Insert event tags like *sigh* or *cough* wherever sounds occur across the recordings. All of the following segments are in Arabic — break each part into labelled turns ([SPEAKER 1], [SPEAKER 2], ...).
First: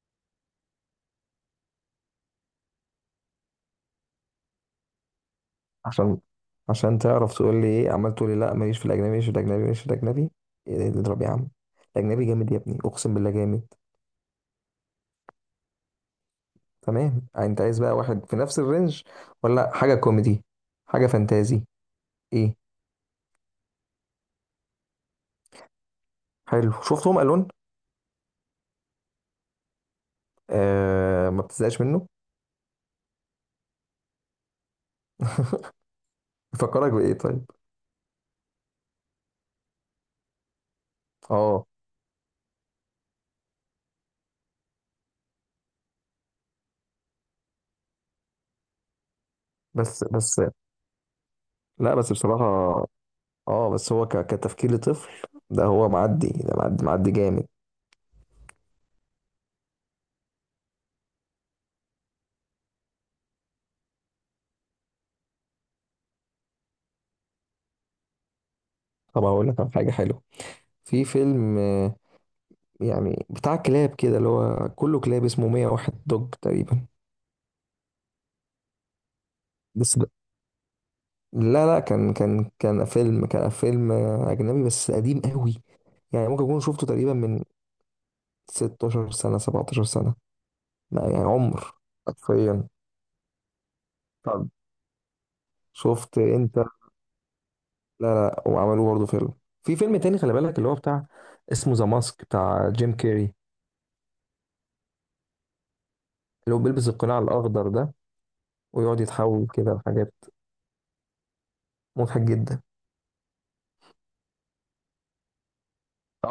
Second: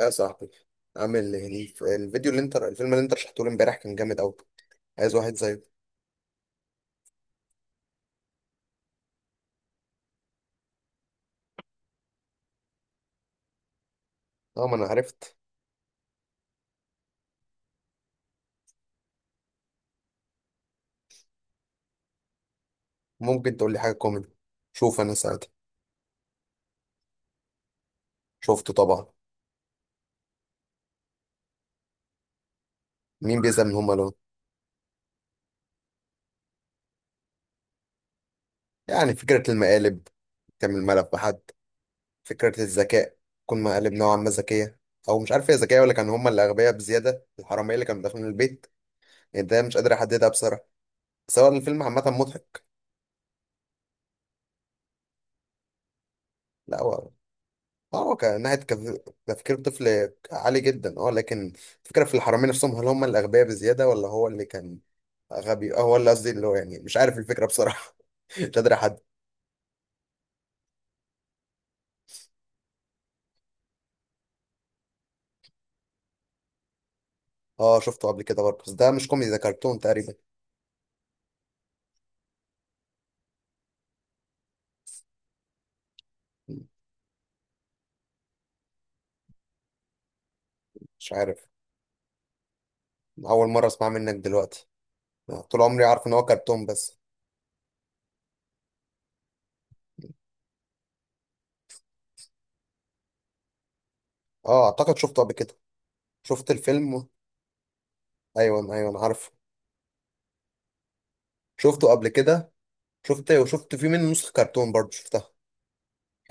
[SPEAKER 1] يا صاحبي، عامل ايه؟ الف- الفيديو اللي انت الفيلم اللي انت رشحته لي امبارح كان جامد قوي. عايز واحد زيه.
[SPEAKER 2] عشان عشان تعرف تقول لي ايه، عمال تقول لي لا ماليش في الاجنبي، ماليش في الاجنبي، ماليش في الاجنبي. إيه ده؟ اضرب يا عم. الاجنبي جامد يا ابني، اقسم بالله جامد.
[SPEAKER 1] اه، ما انا عرفت.
[SPEAKER 2] تمام، انت عايز بقى واحد في نفس الرينج ولا حاجه كوميدي، حاجه فانتازي، ايه؟
[SPEAKER 1] ممكن تقول لي حاجه كوميدي؟ شوف انا ساعتها.
[SPEAKER 2] حلو، شفتهم الون.
[SPEAKER 1] شفته طبعا.
[SPEAKER 2] آه، ما بتزهقش منه.
[SPEAKER 1] مين بيزهق من هما لون؟
[SPEAKER 2] *laughs* بيفكرك بايه طيب؟
[SPEAKER 1] يعني فكره المقالب. تعمل ملف بحد.
[SPEAKER 2] اه
[SPEAKER 1] فكره الذكاء. تكون مقالب نوعا ما ذكيه. او مش عارف هي ذكيه ولا كان هما اللي اغبياء بزياده، الحراميه اللي كانوا داخلين البيت. يعني ده مش قادر
[SPEAKER 2] بس
[SPEAKER 1] احددها
[SPEAKER 2] بس.
[SPEAKER 1] بصراحه. بس هو الفيلم
[SPEAKER 2] لا
[SPEAKER 1] عامه
[SPEAKER 2] بس
[SPEAKER 1] مضحك.
[SPEAKER 2] بصراحه، اه بس هو كتفكير لطفل. ده هو معدي، ده
[SPEAKER 1] لا
[SPEAKER 2] معدي
[SPEAKER 1] هو.
[SPEAKER 2] معدي جامد.
[SPEAKER 1] اه هو كان ناحية تفكير طفل عالي جدا، اه لكن الفكرة في الحرامية نفسهم، هل هم الأغبياء بزيادة ولا هو اللي كان غبي. اه هو اللي قصدي اللي هو يعني مش عارف الفكرة بصراحة. *laughs* مش قادر أحد.
[SPEAKER 2] طب هقول لك على حاجه حلوه. في فيلم يعني بتاع كلاب كده، اللي هو كله كلاب، اسمه 101 دوج تقريبا.
[SPEAKER 1] اه شفته قبل كده برضه، بس ده مش كوميدي، ده كرتون
[SPEAKER 2] بس ب...
[SPEAKER 1] تقريبا.
[SPEAKER 2] لا لا، كان فيلم أجنبي بس قديم قوي. يعني ممكن أكون شفته تقريبا من 16 سنة، 17 سنة. لا
[SPEAKER 1] مش
[SPEAKER 2] يعني
[SPEAKER 1] عارف.
[SPEAKER 2] عمر حرفيا.
[SPEAKER 1] أول مرة أسمع منك
[SPEAKER 2] طب
[SPEAKER 1] دلوقتي. آه، طول عمري عارف إن
[SPEAKER 2] شفت
[SPEAKER 1] هو
[SPEAKER 2] أنت؟
[SPEAKER 1] كرتون بس.
[SPEAKER 2] لا لا، وعملوه برضه فيلم. في فيلم تاني خلي بالك، اللي هو بتاع، اسمه ذا ماسك بتاع جيم كيري،
[SPEAKER 1] اه، أعتقد شفته قبل كده. شفت
[SPEAKER 2] اللي هو بيلبس
[SPEAKER 1] الفيلم.
[SPEAKER 2] القناع الأخضر ده،
[SPEAKER 1] أيوه، أيوه، أنا
[SPEAKER 2] ويقعد
[SPEAKER 1] عارفه.
[SPEAKER 2] يتحول كده لحاجات،
[SPEAKER 1] شفته قبل
[SPEAKER 2] مضحك
[SPEAKER 1] كده.
[SPEAKER 2] جدا.
[SPEAKER 1] شفت وشفت فيه منه نسخة كرتون برضه شفتها.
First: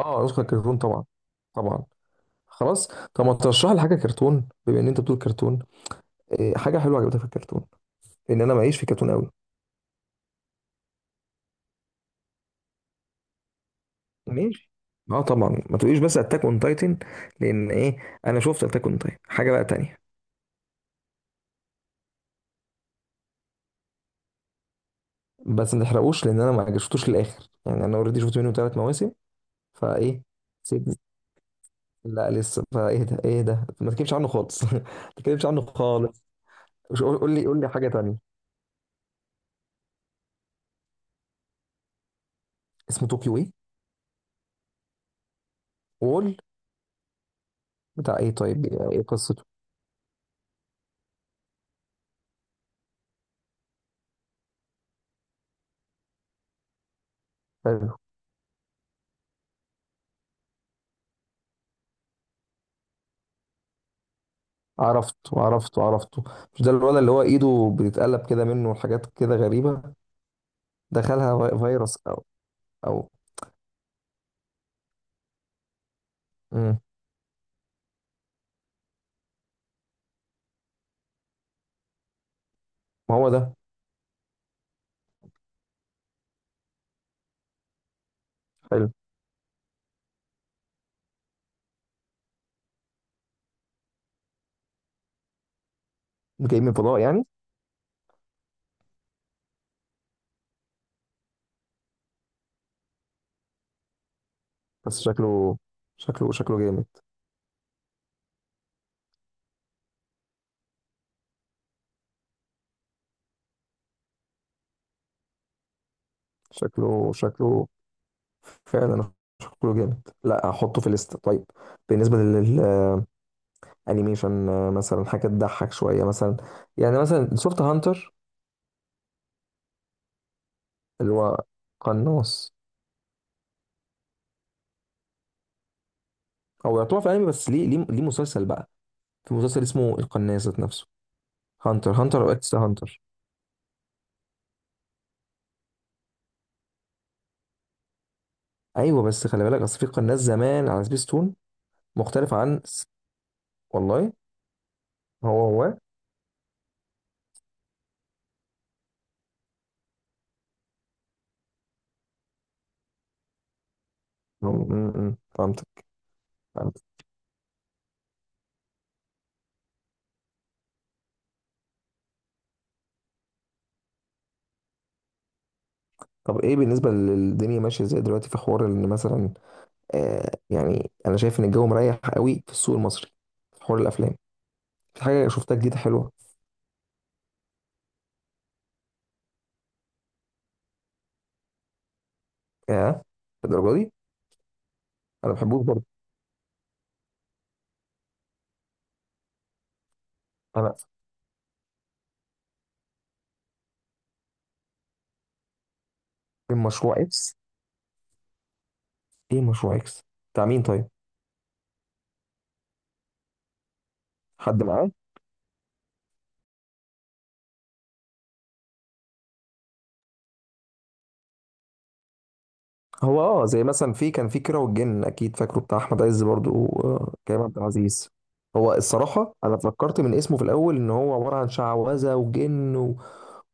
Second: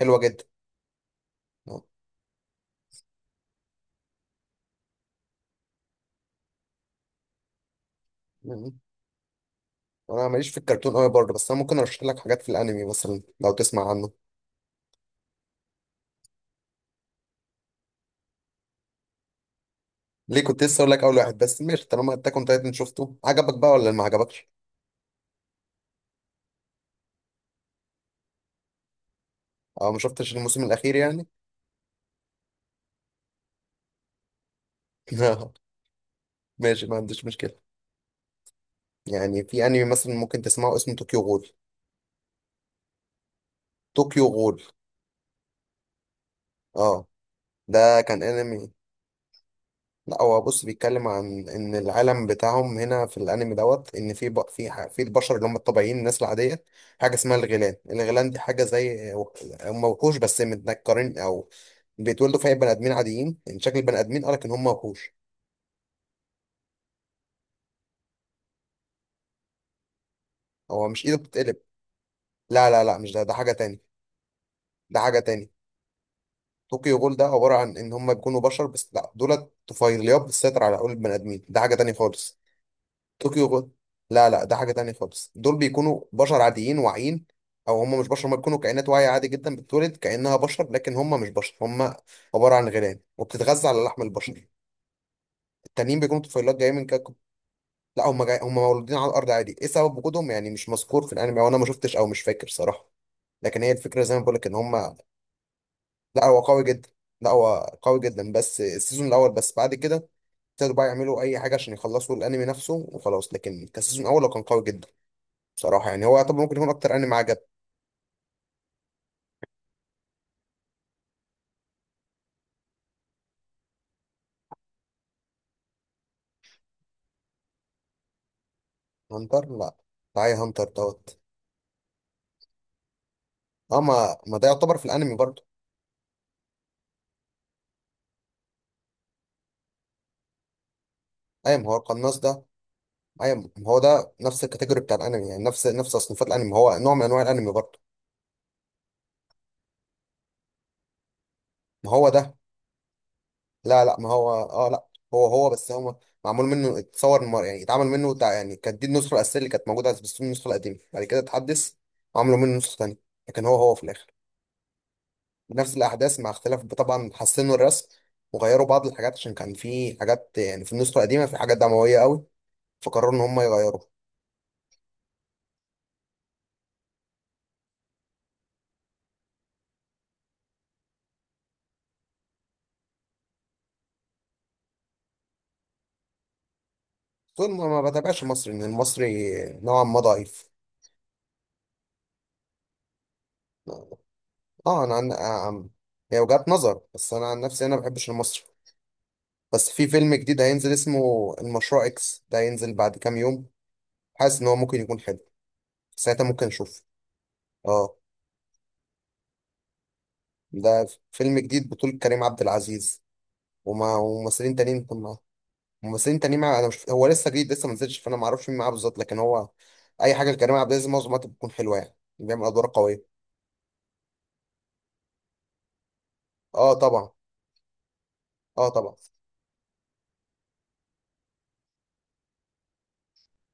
[SPEAKER 1] حلوة
[SPEAKER 2] نسخة
[SPEAKER 1] جدا.
[SPEAKER 2] كرتون طبعا. طبعا. خلاص. طب ما ترشح لي حاجه كرتون بما ان انت بتقول كرتون. إيه حاجه حلوه عجبتك في الكرتون؟ لان انا
[SPEAKER 1] اه.
[SPEAKER 2] معيش في كرتون قوي.
[SPEAKER 1] انا ماليش في الكرتون قوي برضه، بس انا ممكن ارشح لك حاجات في الانمي مثلا لو تسمع عنه.
[SPEAKER 2] ماشي. اه طبعا، ما تقوليش بس اتاك اون تايتن، لان ايه، انا شفت اتاك اون تايتن. حاجه بقى تانية.
[SPEAKER 1] ليه، كنت لسه اقول لك اول واحد، بس ماشي، طالما اتاك اون تايتن شفته عجبك بقى ولا ما عجبكش؟
[SPEAKER 2] بس ما تحرقوش، لان انا ما شفتوش للاخر. يعني انا اوريدي شفت منه ثلاث مواسم
[SPEAKER 1] او ما
[SPEAKER 2] فايه.
[SPEAKER 1] شفتش الموسم
[SPEAKER 2] سيبني،
[SPEAKER 1] الاخير يعني؟
[SPEAKER 2] لا لسه فايه ده، ايه ده، ما تكلمش عنه خالص. *laughs* ما تكلمش
[SPEAKER 1] *laughs*
[SPEAKER 2] عنه خالص.
[SPEAKER 1] ماشي، ما
[SPEAKER 2] قول،
[SPEAKER 1] عنديش
[SPEAKER 2] قول لي
[SPEAKER 1] مشكله.
[SPEAKER 2] قول لي حاجه تانية.
[SPEAKER 1] يعني في انمي مثلا ممكن تسمعه اسمه طوكيو غول.
[SPEAKER 2] اسمه طوكيو ايه؟
[SPEAKER 1] طوكيو غول،
[SPEAKER 2] وول؟
[SPEAKER 1] اه ده
[SPEAKER 2] بتاع
[SPEAKER 1] كان
[SPEAKER 2] ايه طيب،
[SPEAKER 1] انمي.
[SPEAKER 2] ايه قصته؟
[SPEAKER 1] لا هو بص بيتكلم عن ان العالم بتاعهم هنا في الانمي دوت ان في ب... في ح- في البشر اللي هم الطبيعيين، الناس العاديه. حاجه اسمها الغيلان،
[SPEAKER 2] حلو.
[SPEAKER 1] الغيلان دي حاجه زي، هم وحوش بس متنكرين، او بيتولدوا في بني ادمين عاديين، ان شكل البني ادمين قالك ان هم وحوش.
[SPEAKER 2] عرفته. مش ده الولد اللي هو ايده بتتقلب كده منه وحاجات كده غريبة؟
[SPEAKER 1] هو مش ايده
[SPEAKER 2] دخلها
[SPEAKER 1] بتتقلب.
[SPEAKER 2] فيروس او؟
[SPEAKER 1] لا، لا، لا،
[SPEAKER 2] او؟
[SPEAKER 1] مش ده، ده حاجه تاني. ده حاجه تاني.
[SPEAKER 2] مم.
[SPEAKER 1] طوكيو جول ده عباره عن ان هم بيكونوا بشر، بس لا دولت طفيليات بتسيطر على عقول البني ادمين، ده حاجه تاني خالص.
[SPEAKER 2] ما هو
[SPEAKER 1] طوكيو
[SPEAKER 2] ده.
[SPEAKER 1] غول. لا، لا، ده حاجة تانية خالص، دول بيكونوا بشر عاديين واعيين. او هم مش بشر، هم بيكونوا
[SPEAKER 2] حلو.
[SPEAKER 1] كائنات واعية عادي جدا، بتتولد كأنها بشر لكن هم مش بشر، هم عبارة عن غيران وبتتغذى على لحم البشر. التانيين بيكونوا طفيلات
[SPEAKER 2] جاي من
[SPEAKER 1] جايين من
[SPEAKER 2] فضاء
[SPEAKER 1] كوكب.
[SPEAKER 2] يعني؟
[SPEAKER 1] لا، هم هم مولودين على الارض عادي، ايه سبب وجودهم يعني مش مذكور في الانمي، او انا ما شفتش، او مش فاكر صراحة. لكن هي الفكرة زي ما بقول لك ان هم.
[SPEAKER 2] بس شكله،
[SPEAKER 1] لا
[SPEAKER 2] شكله
[SPEAKER 1] هو
[SPEAKER 2] شكله
[SPEAKER 1] قوي
[SPEAKER 2] جامد.
[SPEAKER 1] جدا. لا هو قوي جدا بس السيزون الاول، بس بعد كده ابتدوا بقى يعملوا اي حاجة عشان يخلصوا الانمي نفسه وخلاص، لكن كان السيزون الاول هو كان قوي جدا. بصراحة يعني هو يعتبر ممكن يكون أكتر
[SPEAKER 2] شكله،
[SPEAKER 1] أنمي عجب.
[SPEAKER 2] شكله فعلا، شكله جامد. لا هحطه في الليست طيب. بالنسبة للانيميشن، آه، مثلا حاجة تضحك شوية مثلا. يعني مثلا شفت هانتر،
[SPEAKER 1] هانتر لا. تعالى هانتر
[SPEAKER 2] اللي
[SPEAKER 1] دوت.
[SPEAKER 2] هو قناص؟
[SPEAKER 1] أه، ما ده يعتبر في الأنمي برضه.
[SPEAKER 2] هو يعتبر في انمي بس ليه ليه مسلسل بقى. في مسلسل اسمه القناص ذات نفسه،
[SPEAKER 1] أيوة ما هو
[SPEAKER 2] هانتر
[SPEAKER 1] القناص
[SPEAKER 2] هانتر او
[SPEAKER 1] ده.
[SPEAKER 2] اكس هانتر.
[SPEAKER 1] أيوة، ما هو ده نفس الكاتيجوري بتاع الأنمي، يعني نفس تصنيفات الأنمي، ما هو نوع من أنواع الأنمي برضه.
[SPEAKER 2] ايوه بس خلي بالك، اصل في قناه زمان على سبيس تون
[SPEAKER 1] ما هو ده.
[SPEAKER 2] مختلف عن
[SPEAKER 1] لا، لا، ما
[SPEAKER 2] والله
[SPEAKER 1] هو أه لا. هو
[SPEAKER 2] هو
[SPEAKER 1] هو، بس
[SPEAKER 2] هو.
[SPEAKER 1] هو معمول منه يعني يعني كانت دي النسخة الأساسية اللي كانت موجودة على سبيستون، النسخة القديمة بعد كده اتحدث. وعملوا منه نسخة تانية. لكن هو هو في الآخر
[SPEAKER 2] فهمتك.
[SPEAKER 1] نفس الأحداث مع اختلاف،
[SPEAKER 2] فهمتك.
[SPEAKER 1] طبعا حسنوا الرسم وغيروا بعض الحاجات عشان كان في حاجات، يعني في النسخة القديمة في حاجات دموية قوي. فقرروا إن هم يغيروا.
[SPEAKER 2] طب ايه بالنسبه للدنيا ماشيه ازاي دلوقتي؟ في حوار ان مثلا، آه يعني انا شايف ان الجو مريح قوي في السوق المصري، في حوار الافلام، في حاجه شفتها جديده حلوه؟
[SPEAKER 1] طول ما ما بتابعش المصري، إن المصري نوعا ما ضعيف.
[SPEAKER 2] ياه، الدرجه دي؟
[SPEAKER 1] اه، أنا
[SPEAKER 2] انا بحبوش
[SPEAKER 1] عن-.
[SPEAKER 2] برضه
[SPEAKER 1] هي وجهات نظر، بس أنا عن نفسي أنا ما بحبش المصري. بس في فيلم جديد هينزل
[SPEAKER 2] انا.
[SPEAKER 1] اسمه المشروع إكس، ده هينزل بعد كام يوم. حاسس إن هو ممكن يكون حلو. ساعتها ممكن
[SPEAKER 2] فين
[SPEAKER 1] أشوفه.
[SPEAKER 2] مشروع اكس؟
[SPEAKER 1] اه،
[SPEAKER 2] ايه مشروع اكس؟ بتاع مين
[SPEAKER 1] ده
[SPEAKER 2] طيب؟
[SPEAKER 1] فيلم جديد بطولة كريم عبد العزيز وممثلين
[SPEAKER 2] حد
[SPEAKER 1] تانيين.
[SPEAKER 2] معاه؟
[SPEAKER 1] بس انت ليه انا مش، هو لسه جديد، لسه ما نزلش، فانا ما اعرفش مين معاه بالظبط، لكن هو اي حاجه لكريم عبد العزيز معظم الوقت بتكون حلوه، يعني بيعمل ادوار قويه.
[SPEAKER 2] هو اه زي مثلا، في كان في كيرة والجن، اكيد فاكره، بتاع احمد عز برضو
[SPEAKER 1] اه طبعا.
[SPEAKER 2] وكريم عبد العزيز.
[SPEAKER 1] اه
[SPEAKER 2] هو
[SPEAKER 1] طبعا.
[SPEAKER 2] الصراحه انا فكرت من اسمه في الاول ان هو عباره عن شعوذه وجن و...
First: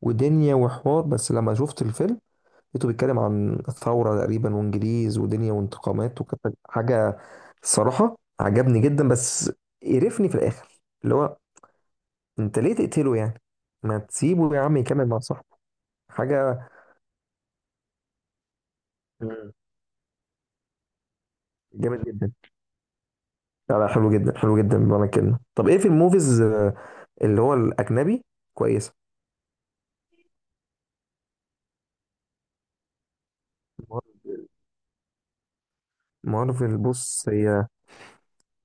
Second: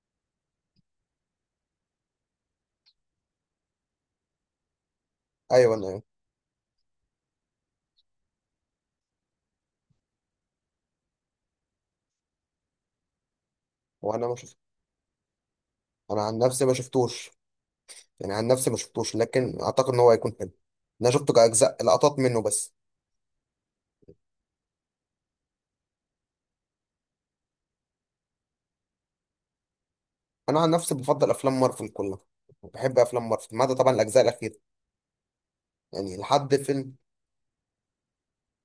[SPEAKER 2] ودنيا وحوار، بس لما شفت الفيلم لقيته بيتكلم عن الثوره تقريبا، وانجليز ودنيا
[SPEAKER 1] ايوه، انا ايوه.
[SPEAKER 2] وانتقامات، وكانت حاجه. الصراحه عجبني جدا، بس قرفني في الاخر، اللي هو انت ليه تقتله يعني؟ ما
[SPEAKER 1] وانا ما
[SPEAKER 2] تسيبه
[SPEAKER 1] شفت.
[SPEAKER 2] يا عم يكمل مع صاحبه.
[SPEAKER 1] انا عن نفسي
[SPEAKER 2] حاجه.
[SPEAKER 1] ما شفتوش. يعني عن نفسي ما شفتوش،
[SPEAKER 2] مم.
[SPEAKER 1] لكن اعتقد ان هو هيكون حلو. انا شفته كاجزاء،
[SPEAKER 2] جامد
[SPEAKER 1] لقطات
[SPEAKER 2] جدا.
[SPEAKER 1] منه بس.
[SPEAKER 2] لا لا، حلو جدا، حلو جدا بمعنى الكلمة. طب ايه في الموفيز، آه، اللي هو الأجنبي، كويسة؟
[SPEAKER 1] انا عن نفسي بفضل افلام مارفل كلها. بحب افلام مارفل ما عدا طبعا الاجزاء الاخيره. يعني لحد
[SPEAKER 2] مارفل
[SPEAKER 1] فيلم.
[SPEAKER 2] بص هي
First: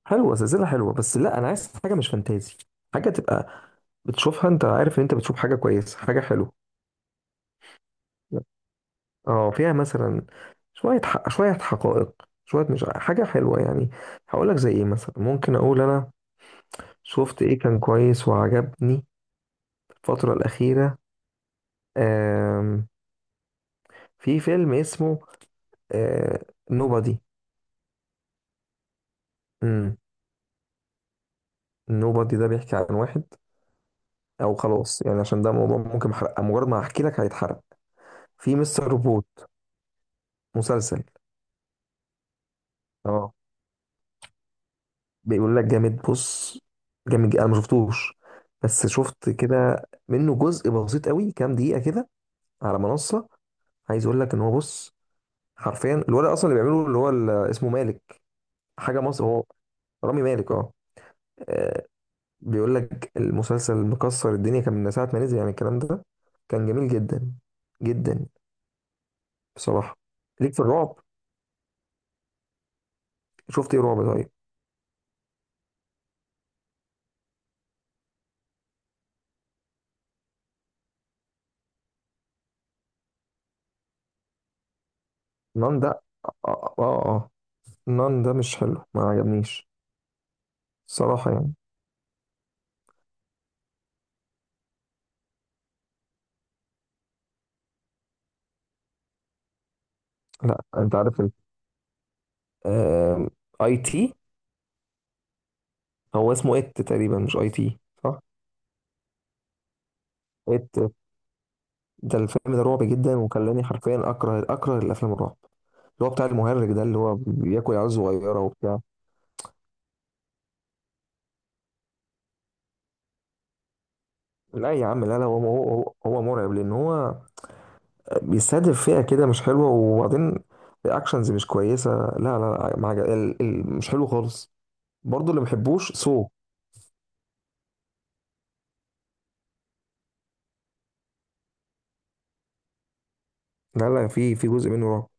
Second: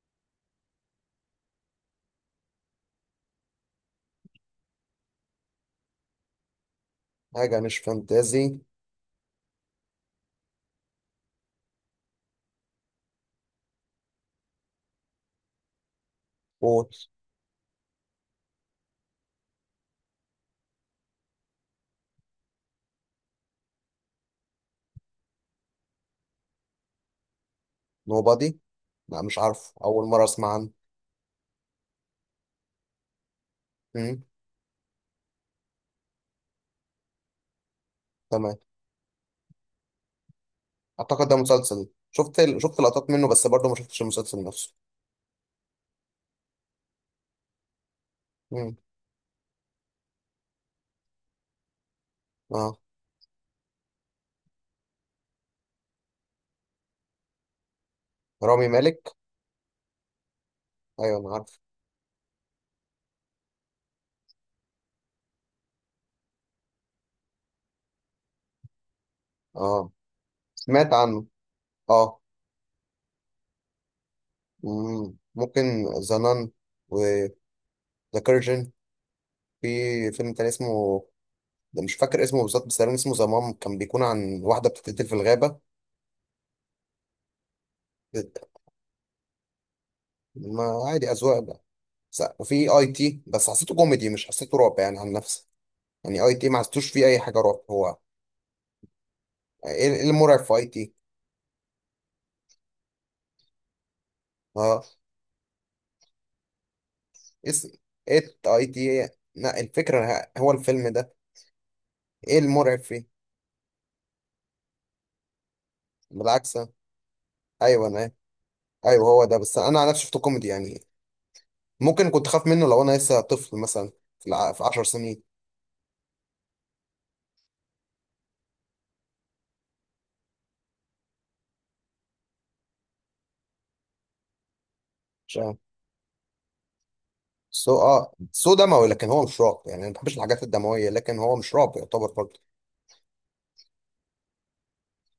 [SPEAKER 2] حلوة، سلسلة حلوة، بس لا، أنا عايز حاجة مش فانتازي. حاجة تبقى بتشوفها، أنت عارف إن أنت بتشوف حاجة كويسة، حاجة حلوة.
[SPEAKER 1] حاجه مش فانتازي.
[SPEAKER 2] اه فيها مثلا شوية حق، شوية حقائق، شوية مش حاجة حلوة يعني. هقول لك زي إيه مثلا، ممكن أقول أنا
[SPEAKER 1] وول.
[SPEAKER 2] شفت إيه كان كويس وعجبني الفترة الأخيرة. آم، في فيلم اسمه نوبادي.
[SPEAKER 1] نوبادي. لا مش عارف، اول مره اسمع عنه.
[SPEAKER 2] نوبادي ده بيحكي عن واحد،
[SPEAKER 1] مم،
[SPEAKER 2] او خلاص يعني، عشان ده موضوع ممكن محرق، مجرد ما هحكي لك هيتحرق. في
[SPEAKER 1] تمام.
[SPEAKER 2] مستر روبوت، مسلسل.
[SPEAKER 1] اعتقد ده مسلسل، شفت لقطات منه
[SPEAKER 2] اه
[SPEAKER 1] بس برضه، ما شفتش المسلسل نفسه.
[SPEAKER 2] بيقول لك جامد، بص جامد جدا. انا ما شفتوش،
[SPEAKER 1] مم.
[SPEAKER 2] بس شفت كده منه جزء بسيط قوي، كام دقيقة كده،
[SPEAKER 1] اه،
[SPEAKER 2] على منصة. عايز اقول لك ان هو بص، حرفيا الولد اصلا اللي بيعمله، اللي هو اسمه مالك،
[SPEAKER 1] رامي
[SPEAKER 2] حاجة
[SPEAKER 1] مالك.
[SPEAKER 2] مصر هو، رامي مالك اه.
[SPEAKER 1] ايوه انا عارف.
[SPEAKER 2] آه، بيقول لك المسلسل مكسر الدنيا كان من ساعة ما نزل، يعني الكلام ده كان جميل جدا جدا
[SPEAKER 1] اه.
[SPEAKER 2] بصراحة. ليك في
[SPEAKER 1] سمعت
[SPEAKER 2] الرعب؟
[SPEAKER 1] عنه. اه.
[SPEAKER 2] شفت ايه رعب طيب؟
[SPEAKER 1] مم. ممكن. زنان. وذا. كيرجن. في فيلم تاني اسمه، ده مش فاكر اسمه بالظبط، بس تقريبا اسمه زمام، كان بيكون عن واحدة بتتقتل في الغابة.
[SPEAKER 2] نان ده اه اه آه. آه. نان ده مش حلو، ما عجبنيش
[SPEAKER 1] ما عادي،
[SPEAKER 2] صراحة
[SPEAKER 1] أذواق
[SPEAKER 2] يعني.
[SPEAKER 1] بقى. وفي اي تي بس حسيته كوميدي، مش حسيته رعب، يعني عن نفسي. يعني اي تي ما حسيتوش فيه اي حاجة رعب، هو ايه؟ إيه المرعب في
[SPEAKER 2] لا
[SPEAKER 1] اي تي؟
[SPEAKER 2] انت عارف ال، آم، اي تي.
[SPEAKER 1] آه.
[SPEAKER 2] هو اسمه ات تقريبا، مش اي
[SPEAKER 1] اس.
[SPEAKER 2] تي. صح،
[SPEAKER 1] ات اي تي. لا، الفكرة هو
[SPEAKER 2] ات.
[SPEAKER 1] الفيلم ده.
[SPEAKER 2] ده
[SPEAKER 1] ايه
[SPEAKER 2] الفيلم ده
[SPEAKER 1] المرعب
[SPEAKER 2] رعب
[SPEAKER 1] فيه؟
[SPEAKER 2] جدا، وخلاني حرفيا اكره، اكره الافلام الرعب، اللي هو بتاع
[SPEAKER 1] بالعكس.
[SPEAKER 2] المهرج ده اللي هو بياكل
[SPEAKER 1] ايوه
[SPEAKER 2] عيال
[SPEAKER 1] انا.
[SPEAKER 2] صغيرة وبتاع.
[SPEAKER 1] ايوه هو ده، بس انا على نفسي شفته كوميدي يعني. ممكن كنت خاف منه لو انا لسه طفل مثلا، في
[SPEAKER 2] لا
[SPEAKER 1] 10
[SPEAKER 2] يا عم، لا
[SPEAKER 1] سنين.
[SPEAKER 2] لا، هو مرعب، لان هو بيستهدف فئة كده مش حلوة، وبعدين الرياكشنز مش كويسة. لا لا, لا ما مش حلو خالص. برضه
[SPEAKER 1] مش
[SPEAKER 2] اللي ما
[SPEAKER 1] عارف.
[SPEAKER 2] بحبوش سو.
[SPEAKER 1] سو دموي، لكن هو مش رعب يعني، انا ما بحبش الحاجات الدمويه، لكن هو مش رعب يعتبر برضه.
[SPEAKER 2] لا لا، في في جزء منه رعب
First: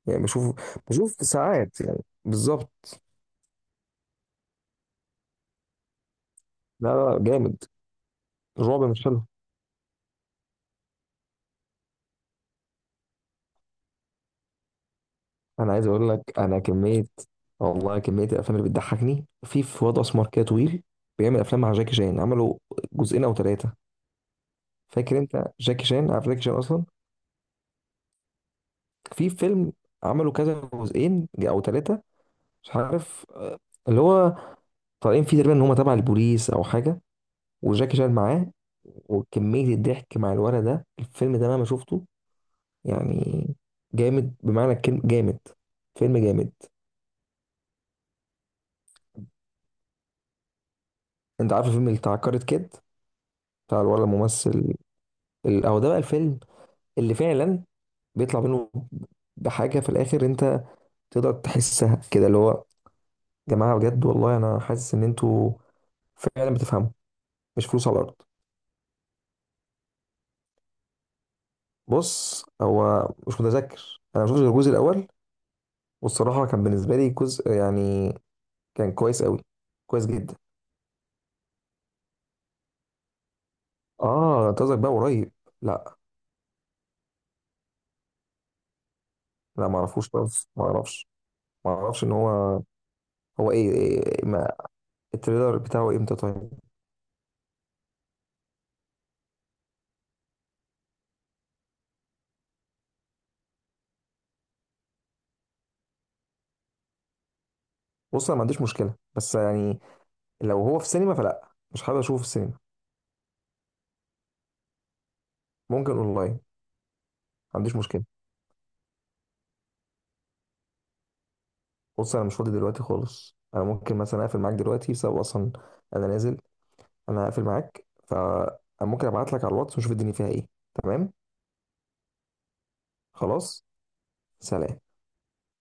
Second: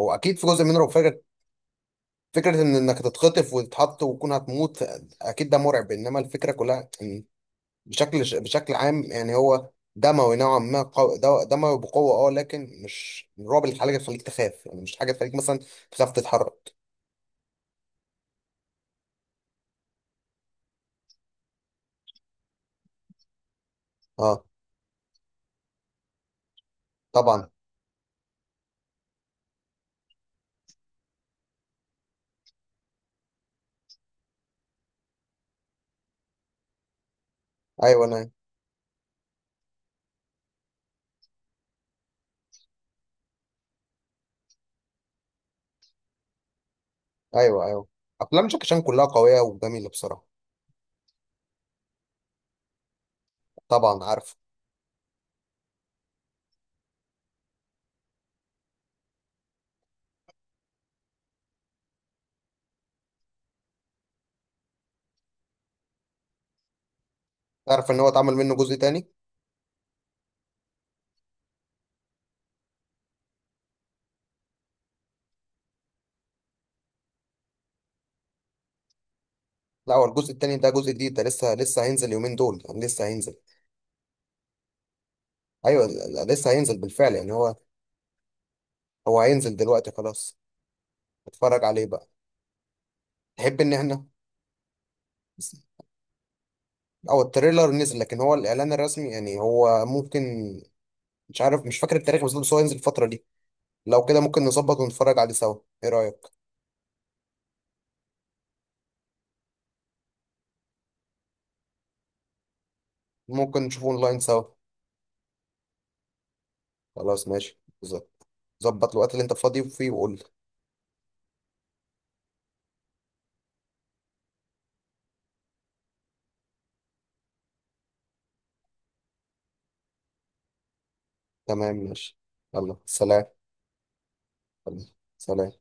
[SPEAKER 1] هو
[SPEAKER 2] يعني.
[SPEAKER 1] اكيد في
[SPEAKER 2] بشوف،
[SPEAKER 1] جزء منه رعب،
[SPEAKER 2] بشوف
[SPEAKER 1] فكره،
[SPEAKER 2] ساعات يعني.
[SPEAKER 1] فكره ان
[SPEAKER 2] بالظبط.
[SPEAKER 1] انك تتخطف وتتحط وتكون هتموت، اكيد ده مرعب، انما الفكره كلها
[SPEAKER 2] لا لا جامد.
[SPEAKER 1] بشكل
[SPEAKER 2] الرعب
[SPEAKER 1] عام
[SPEAKER 2] مش حلو.
[SPEAKER 1] يعني هو دموي نوعا ما دموي بقوة، اه لكن مش الرعب اللي حاجة تخليك تخاف يعني، مش حاجة تخليك مثلا
[SPEAKER 2] انا عايز اقول
[SPEAKER 1] تخاف
[SPEAKER 2] لك انا
[SPEAKER 1] تتحرك.
[SPEAKER 2] كميه. والله كميه الافلام اللي بتضحكني، في في واد اسمر كده طويل، بيعمل افلام مع جاكي شان، عملوا جزئين او ثلاثه.
[SPEAKER 1] اه
[SPEAKER 2] فاكر انت جاكي شان؟ عارف جاكي شان اصلا؟
[SPEAKER 1] طبعا.
[SPEAKER 2] في فيلم عملوا كذا جزئين او ثلاثه، مش عارف، آه، اللي هو طالعين فيه تقريبا ان هم تبع البوليس او حاجه، وجاكي
[SPEAKER 1] ايوه،
[SPEAKER 2] شان
[SPEAKER 1] انا
[SPEAKER 2] معاه. وكمية الضحك مع الولد ده، الفيلم ده مهما شفته يعني، جامد بمعنى الكلمة، جامد، فيلم جامد.
[SPEAKER 1] ايوه، ايوه. افلام جاكي شان كلها قوية وجميلة بصراحة.
[SPEAKER 2] انت عارف الفيلم اللي بتاع كارت كيد، بتاع الولد
[SPEAKER 1] طبعا عارف.
[SPEAKER 2] الممثل او، ده بقى الفيلم اللي فعلا بيطلع منه بحاجة في الاخر، انت تقدر تحسها كده، اللي هو يا جماعة بجد والله انا حاسس ان انتوا فعلا بتفهموا، مش فلوس
[SPEAKER 1] تعرف
[SPEAKER 2] على
[SPEAKER 1] ان هو
[SPEAKER 2] الارض.
[SPEAKER 1] اتعمل منه جزء تاني؟
[SPEAKER 2] بص هو مش متذكر، انا ما شفتش غير الجزء الاول، والصراحة كان بالنسبة لي جزء يعني كان كويس قوي.
[SPEAKER 1] لا، هو
[SPEAKER 2] كويس
[SPEAKER 1] الجزء
[SPEAKER 2] جدا.
[SPEAKER 1] التاني ده جزء جديد، ده لسه هينزل يومين دول، يعني لسه هينزل.
[SPEAKER 2] اه انتظرك بقى قريب.
[SPEAKER 1] ايوه، لا-
[SPEAKER 2] لا.
[SPEAKER 1] لا، لسه هينزل بالفعل يعني، هو هو هينزل
[SPEAKER 2] لا ما
[SPEAKER 1] دلوقتي
[SPEAKER 2] اعرفوش
[SPEAKER 1] خلاص.
[SPEAKER 2] خالص، ما اعرفش.
[SPEAKER 1] اتفرج
[SPEAKER 2] ما
[SPEAKER 1] عليه
[SPEAKER 2] اعرفش
[SPEAKER 1] بقى.
[SPEAKER 2] ان هو. هو
[SPEAKER 1] تحب
[SPEAKER 2] ايه,
[SPEAKER 1] ان احنا.
[SPEAKER 2] إيه ما التريلر بتاعه امتى طيب؟
[SPEAKER 1] او التريلر نزل، لكن هو الاعلان الرسمي يعني هو ممكن، مش عارف، مش فاكر التاريخ بالظبط، بس هو ينزل الفتره دي. لو كده ممكن نظبط ونتفرج عليه سوا. ايه رايك؟
[SPEAKER 2] بص انا ما عنديش مشكله، بس يعني لو هو في سينما فلا، مش حابب اشوفه في السينما.
[SPEAKER 1] ممكن نشوفه اونلاين سوا.
[SPEAKER 2] ممكن اونلاين، ما
[SPEAKER 1] خلاص ماشي
[SPEAKER 2] عنديش مشكله.
[SPEAKER 1] بالظبط. ظبط الوقت اللي انت فاضي فيه وقول لي.
[SPEAKER 2] بص انا مش فاضي دلوقتي خالص، انا ممكن مثلا اقفل معاك دلوقتي بسبب، اصلا انا نازل، انا هقفل معاك، فممكن ابعت لك على الواتس ونشوف الدنيا فيها ايه. تمام.
[SPEAKER 1] تمام ماشي. يلا سلام.
[SPEAKER 2] خلاص. سلام.
[SPEAKER 1] يلا، سلام.